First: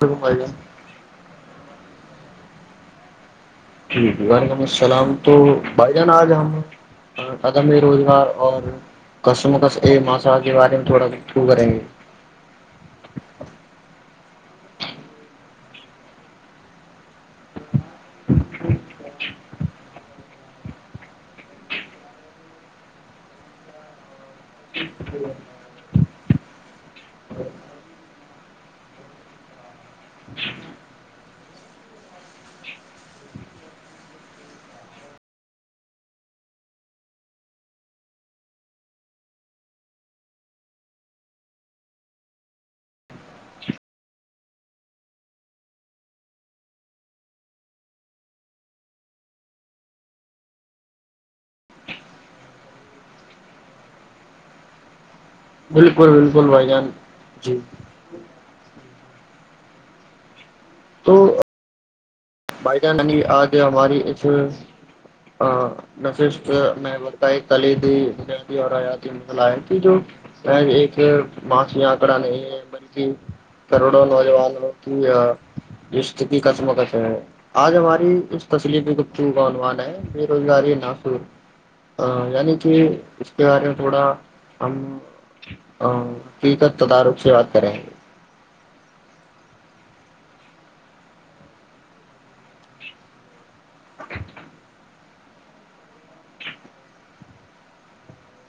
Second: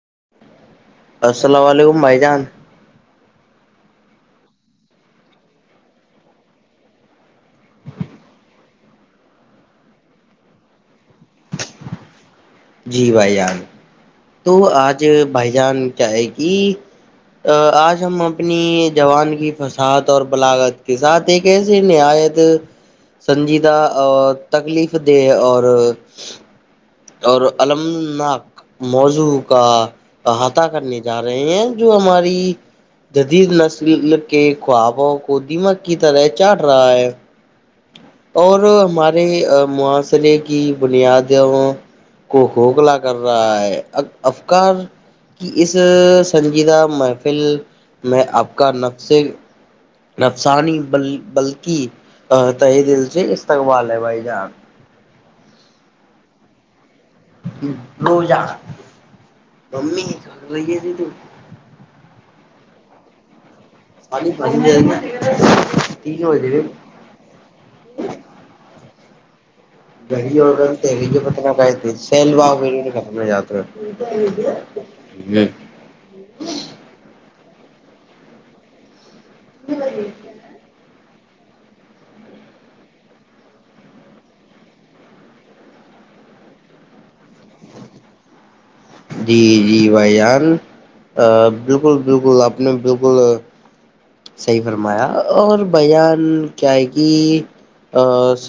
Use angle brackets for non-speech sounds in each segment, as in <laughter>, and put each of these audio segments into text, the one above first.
پ گے السلام علیکم بھائی جان ٹھیک ہے وعلیکم السلام تو بھائی جان آ ج ہم قدم روزگار اور کس مکس یہ مسالہ کے بار میں تھوڑاٹو کر رہیں گے جی بھائی جان تو آج بھائی جان کیا ہے کہ آج ہم اپنی جوان کی فساحات اور بلاغت کے ساتھ تے کہ س نایت سنجیدہ تکلیف دہ اور اور المنااک موضوع کا احاطہ کرنے جا رہے ہیں جو ہماری جدید نسل کے خوابوں کو دماغ کی طرح چاٹ رہا ہے اور ہمارے معاشرے کی بنیادوں کو ہوکھلا کر رہا ہے اب افکار کہ اس سنجیدہ محفل میں آپ کا نقش نفسانی بلکہ تہ دل سے استقبال ہے بھائی جان بالکل بالکل بھائی جان جی رو جان ممی رہی ہے تو بھ جانانی آج ہماری اس پانی پانی جائے گا ن تین بجے میں کئی کلیدیی اور حیاتی مثلاح جو گڑی اور گن ایک تری پتنا ماس کہتے آکڑا سیل نہیں باؤ ہے بلکہ ختم ہو جاتے کروڑوں نوجوان جیا رش کی کسمکس ہے آج ہماری اس تسلیفی گپتو کا عنوان ہے ہیں۔ س جا رہی ہے نا سر ا یعنی کہ اس کے بارے میں تھوڑا ہم فیک تدارک سے بات کر رہیں جی جی بھائی جان بالکل بالکل آپ نے بالکل ا صحیح فرمایا اور بیان کیا ہے گ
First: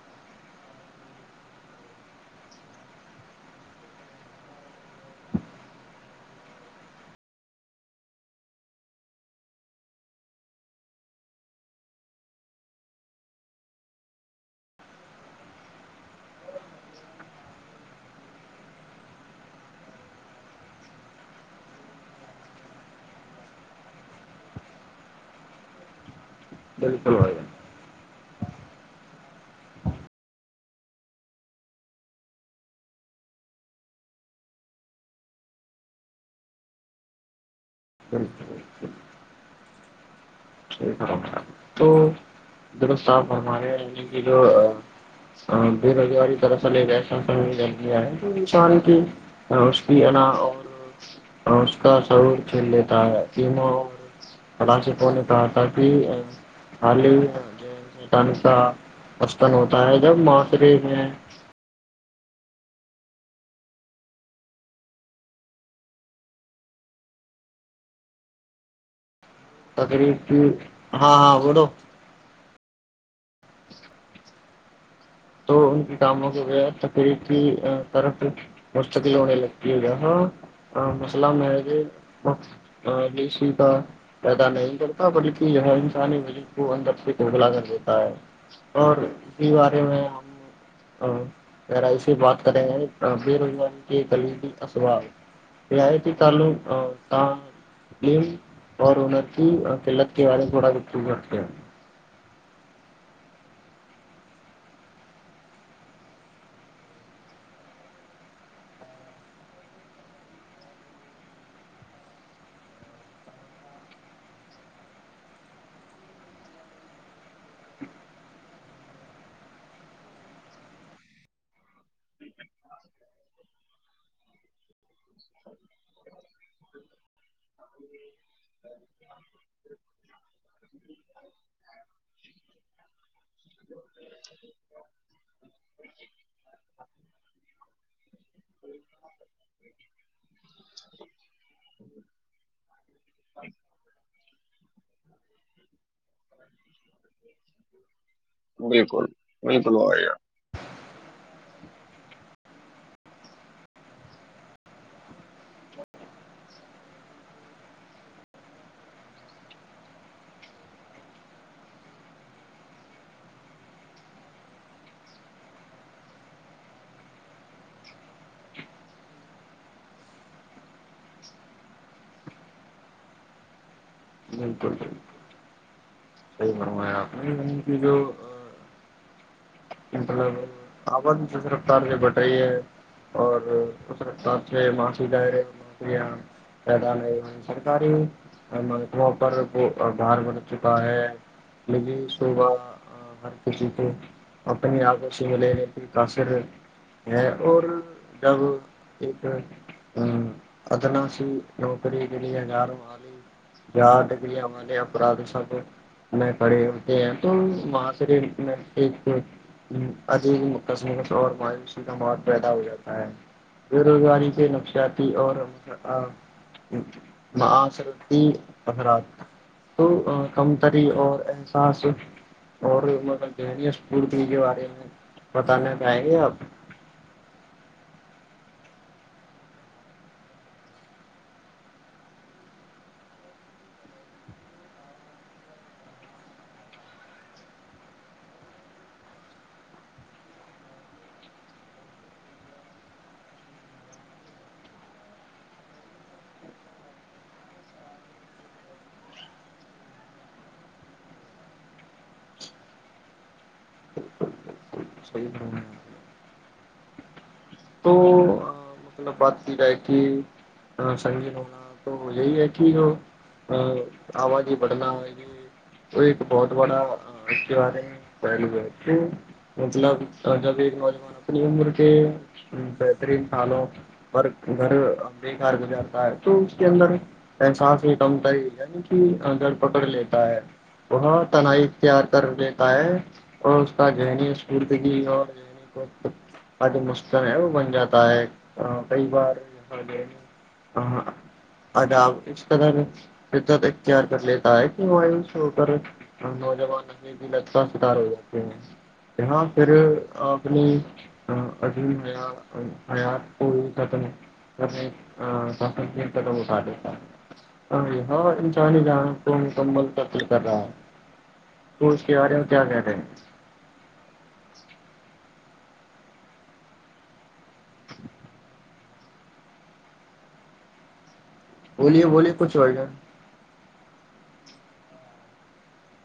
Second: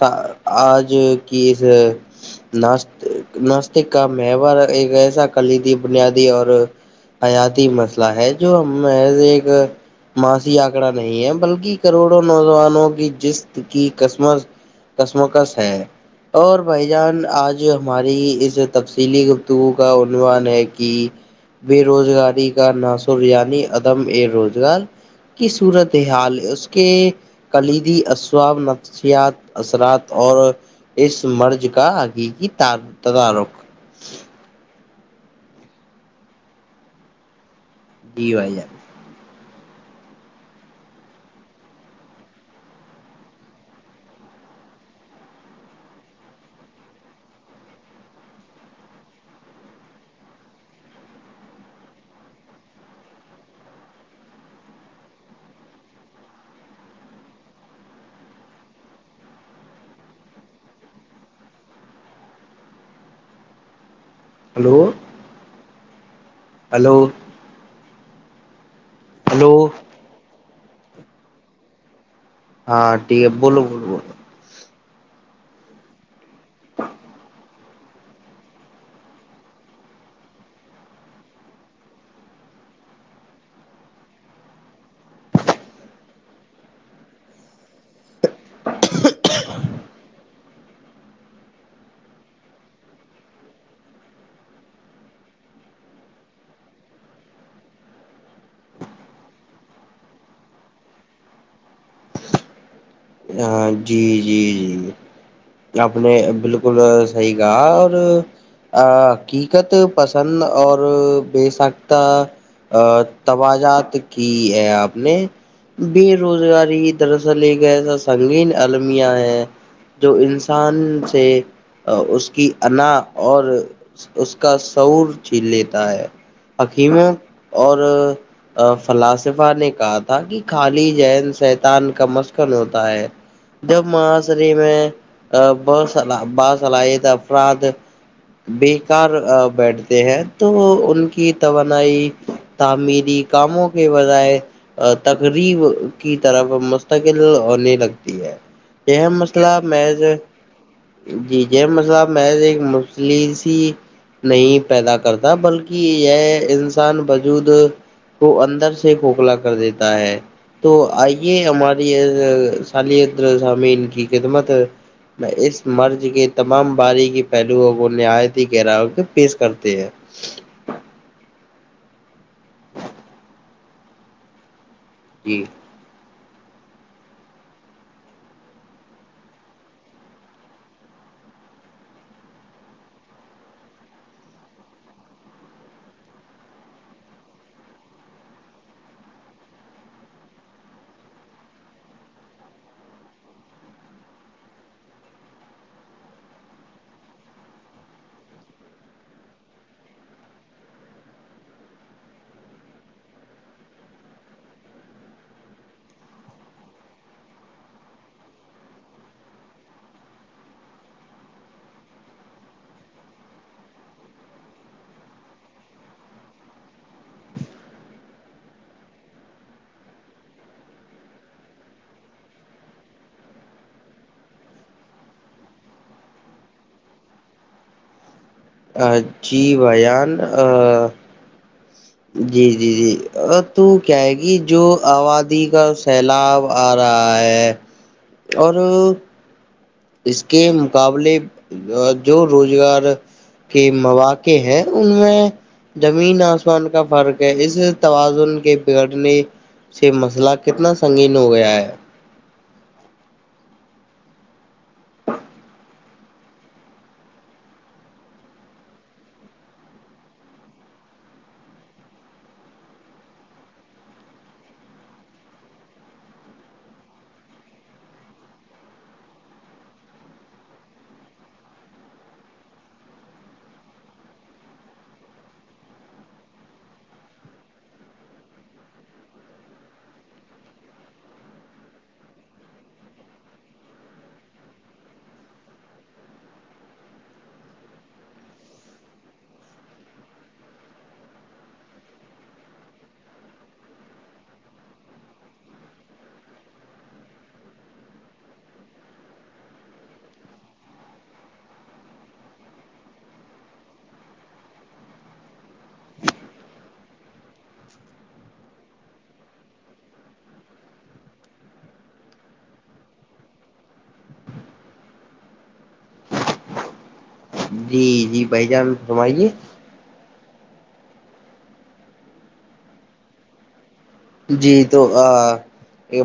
ا آج کی اس ناس ناستک کا مار ایک ایسا کلیدی بنیادی اور حیاتی مسئلہ ہے جو ہم ایز ایک ماسیی آنکڑا نہیں ہے بلکہ کروڑوں نوجوانوں کی جس کی قسمت کسمکس ہے اور بھائی جان آج ہماری اس تفصیلی گفتگو کا عنوان ہے کہ بے روزگاری کا نصر یعنی عدم اے روزگار کی صورت حال ہے اس کے بالکل بھائی جان کلیدی اسصاب نفسیات اثرات اور اس مرض کا حقیقی تدارکھ جی بالکل وائیار تو د صاحب ہمارےنی کہ جو ہ بے روزگاری دراصل ایک ایسا س ل گیا ہے کسان کی رشی اا اور اور اس کا سرور کھیل لیتا ہے تینوں کاسی پنے ہ تہ ا حال ہی ن کا آتن ہوتا ہے جب ماسرے میں ہلو ہلو ہلو ری ہاں ہاں بولو ہاں ٹھیک ہے بولو بولو بولو تو ان کے کاموں کو غ تقریب کی طرف مستقل ہونے لگتی ہو ہےا ہاں مسئلہ میں کہ ہاں بیشی کا پیدا نہیں کرتا بلکہ یہ انسانی وز کو اندر سے گھوکھلا کر دیتا ہے اور دیوارے میں ہم ذرا ایے بات کر رہیں ہیں بے روزگاری کے غلیبی اسبؤ ر آئی چالو اور ان کی تلت کے والے گڑا کرتے ہیں ہاں جی جی جی اپنے بالکل سی گا اور ا حقیقت پسند اور بے سخت ا توجات کی ہے آپ نے بے روزگاری دراصل ایک ایسا سنگین المیہ ہے جو انسان سے اس کی انا اور اس کا سور چھیل لیتا ہے حکیمت اور فلاسفہ نے کہا تھا کہ خالی جین سیتان کا مسکن ہوتا ہوتا ہے جب معاصری میں باصلاحیت افراد بےیکار بیٹھتے ہیں تو ان کی توانائی مری کاموں کے بجائے تقریب کی طرف مستقل اور لگتی ہے بالکل ا مسئلہ بالکل ہو محض جی مسحب میں ایک مسلم نہیں پیدا کرتا بلکہ یہ انسان وجود کو اندر سے کھوکھلا کر دیتا ہے تو آئیے ہماری سالتر سام کی کت مت میں اس مرض کے تمام باریکی پہلوؤں کو نہایتی گرا کے پیش کرتے ہیں بالکل بالکل جی صحیح آپ کی جو طلب آواز رفتار جو بٹائی ہے اور اس سے ماںسی ڈے یہاں پیدا نہیں سرکاری مکموں پر بھار بڑھ چکا ہے للی سوبا گھر کے چیز اتنے آگوش وے کاصر ہے اور جب ایک ادناا سے نوکری لییا ار آگ یا ڈگری آ والے ا اپراد سب میں کھڑے ہوتے ہیں تو وہاں سے بھی میںھ عدیب مقسمت اور مایوسی کا مت پیدا ہو جاتا ہے بے روزگاری سے نقشیاتی اور مع آ سرتیرات تو کمتری اور احساس اور مطلب دنی اسکول کے بارے میں بتانا چاہیں گے آپ جی بان جی جی جی تو کیا ہے گی جو آبادی کا سیلاب آ رہا ہے اور اس کے مقابلے جو روزگار کے مواقع ہے ان میں زمین آسمان کا فرق ہے اسے توازن کے بگڑنے سے مسئلہ کتنا سنگین ہو گیا ہے صحیح تو مطلب بات کی جائے کہ سنگین ہونا تو یہی ہے کہ جو آبازی بڑھنا ہو یہی وہ ایک بہت بڑاے پہلو ہے مطلب جب ایک نوجوان اپنی عمر کے بہترین سالوں اور گھر بےیکار گزاتا ہے تو اس کے اندر ایساس ہی کمتا ہی یعنی کہ گھر پکڑ لیتا ہے وہ تنائی اختیار کر لیتا ہے اور اس کا ذہنی سوردگی اور د مستن ہے وہ بن جاتا ہے کئی بار ہ ادا اسس طر فت اختیار کر لیتا ہے کہ مایوس ہو کر نوجوان بھی لگتاا شکار ہو جاتے ہیں ہاں پھر اپنی ابھی میا حیا ہو جات نہیں تو وہ پٹتا ہاں ہاں ان نہیں ج کو مکمل کا پل کر رہا ہے اس اس کے بارے میں کیا کہہ رہے ہیں جی جی بھائی جان فرمائیے بولیے بولیے کچھ ہو رہا ہے جی تو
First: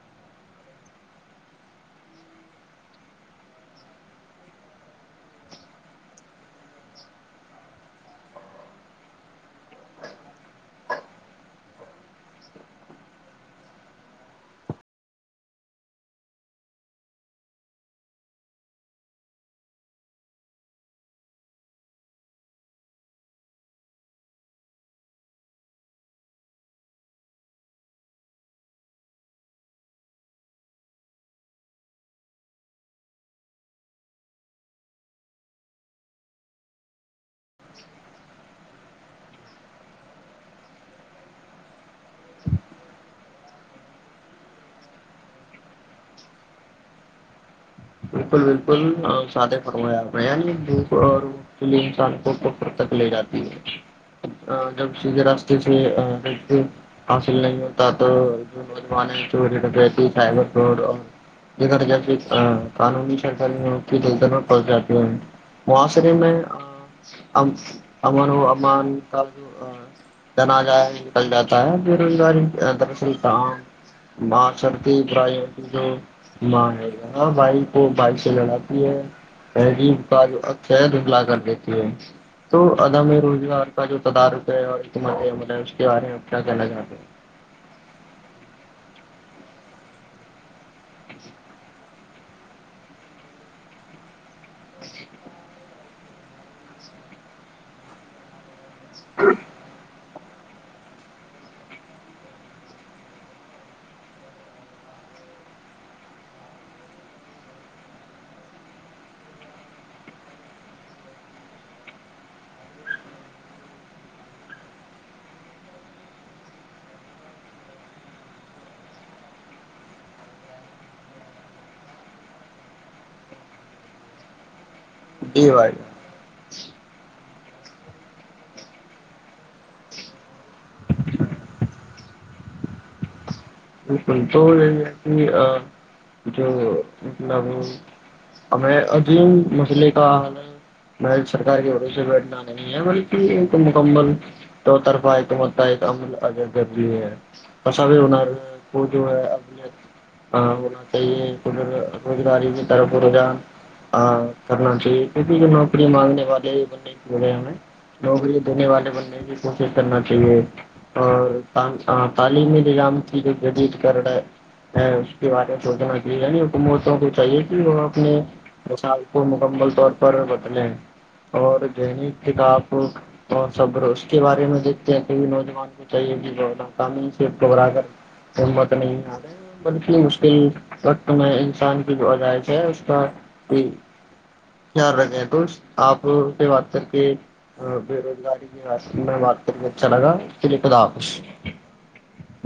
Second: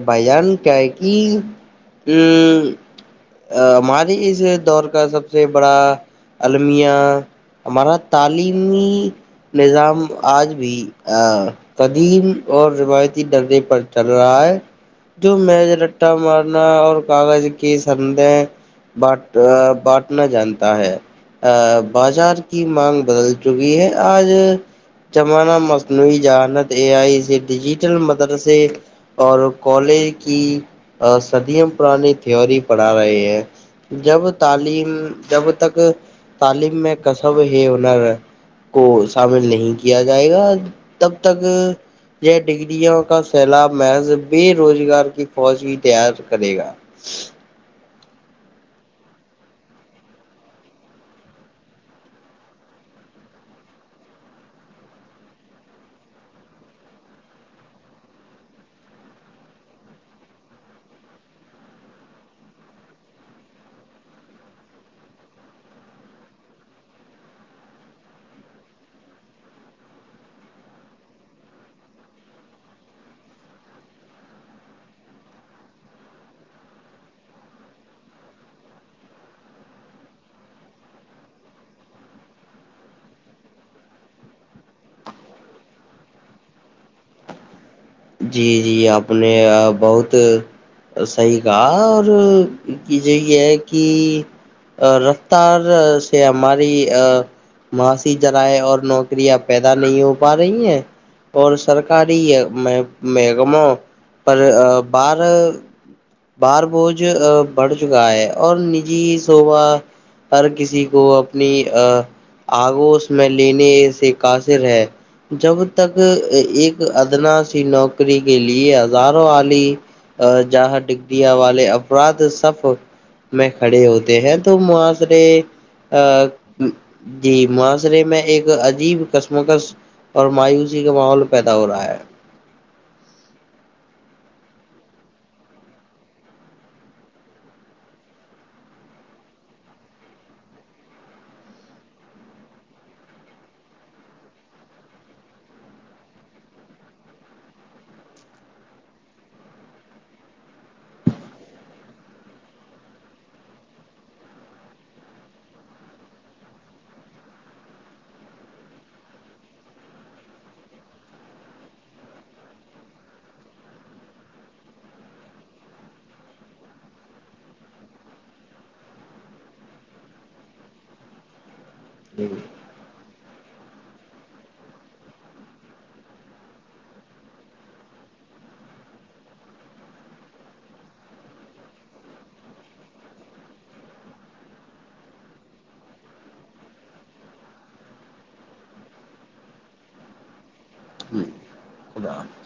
بھائی جان کیا ہے کہ ا ہماریے اس دور کا سب سے بڑا المیہ ہمارا تعلیمی نظام آج بھی قدیم اور روایتی ہی ڈرے پر چل رہا ہے جو میز رٹا مارنا اور کاغذ کی سدیں باٹ بٹنا جانتا ہے ا بازار کی مانگ بدل چکی ہے آج جمانہ مصنوعی جہانت اے آئی ڈیجیٹل مدرسے اور کالج کی صدیم پرانی تھیوری پڑھا رہے ہیں جب تعلیم جب تک تعلیم میں کصب ہے ہنر کو شامل نہیں کیا جائے گا تب تک یہ ڈگرریوں کا سیلاب محض بے روزگار کی فوج بھی تیار کرے گا ج بالکل بالکل سادے فرو رہ ہیں چ لیے انسان کو توکر تک لے جاتی ہے جب سیدھے راستے سے دیکھتے حصل نہیں ہوتا تو جو نوجوان چور رہتی سائبر چور اور <unintelligible> قانونی سرکاری ن دلت میں پڑ جاتی ہے معاصرے میں <unintelligible> تنا آجائے نکل جاتا ہے بے روزگاری دراصل کہاں ماں چلتی برائی ہوتی تواں ہے ہاں بھائی کو بھائیک سے لڑاتی ہے تذیب کا خلا کر دیتی ہے تو عدم روزگار کا جو تدارک ہے اور اعتماد عمل ہے اس کے بارے میں اپ کیا کہنا چاہتے ہیں جی جی آپ نے بہت صحیح کہا اور کی جوے یہ ہے کہ رفتار سے ہماری ماسی جرائے اور نوکریاں پیدا نہیں ہو پا رہی ہیں اور سرکاری میں مگموں پر باہر بار بوج ا بڑھ چکا ہے اور نجی سوبا ہر کسی کو اپنی آگو اس میں لیینی ای قاصر ہے جب تک ایک ادنا سی نوکری کے لیے ہزاروں الی ا جہاں دیا والے افراد صف میں کھڑے ہوتے ہیں تو معاشرے ہیں جی بھائی ا جی معحاشرے میں ایک عجیب قسم کا اور مایوسی کا ماحول پیدا ہو رہا ہے بالکل تو گ کہ جونا <unintelligible> ایں عظیم مسئلے کا حال ہے میں سرک کے بھروف سے بیٹھنا نہیں ہے بلکہ ایک مکمل دو طرفہ ایک مت عمل ا گی ہے <unintelligible> پسابے ہوناار وہ جو ہے اب <unintelligible> ہاں ہونا چاہیےاری تور جا <unintelligible> ہاں کرنا چاہیے کیونکہ جو نوکری مانگنے والے نہیں پ رہے ہمیں نوکرییا دینے والے بننے کی کوشش کرنا چاہیے اور تعلیمی گام کی جو جدید کر ہے اس کے بارے میں سوچنا چاہے یعنی حکومتوں کو چاہیے کہ وہ اپنے مسال کو مکمل طور پر بدلیں اور ذہنی کتاب اور سبر اس کے بارے میں دیکھتے ہیں کئی نوجوان چاہیے کہ جو نق سے کوبراگر ہمت نہیں آے <unintelligible> بتنی مشکل وقت میں انسان کی جو اجائش ہے اس کا خل رکھے ہیں تو آپ سے بات کر کے ہ بے روزگاری میں بات کر کے اچھا لگا اس لیے کدا آخوش خدا حافظ۔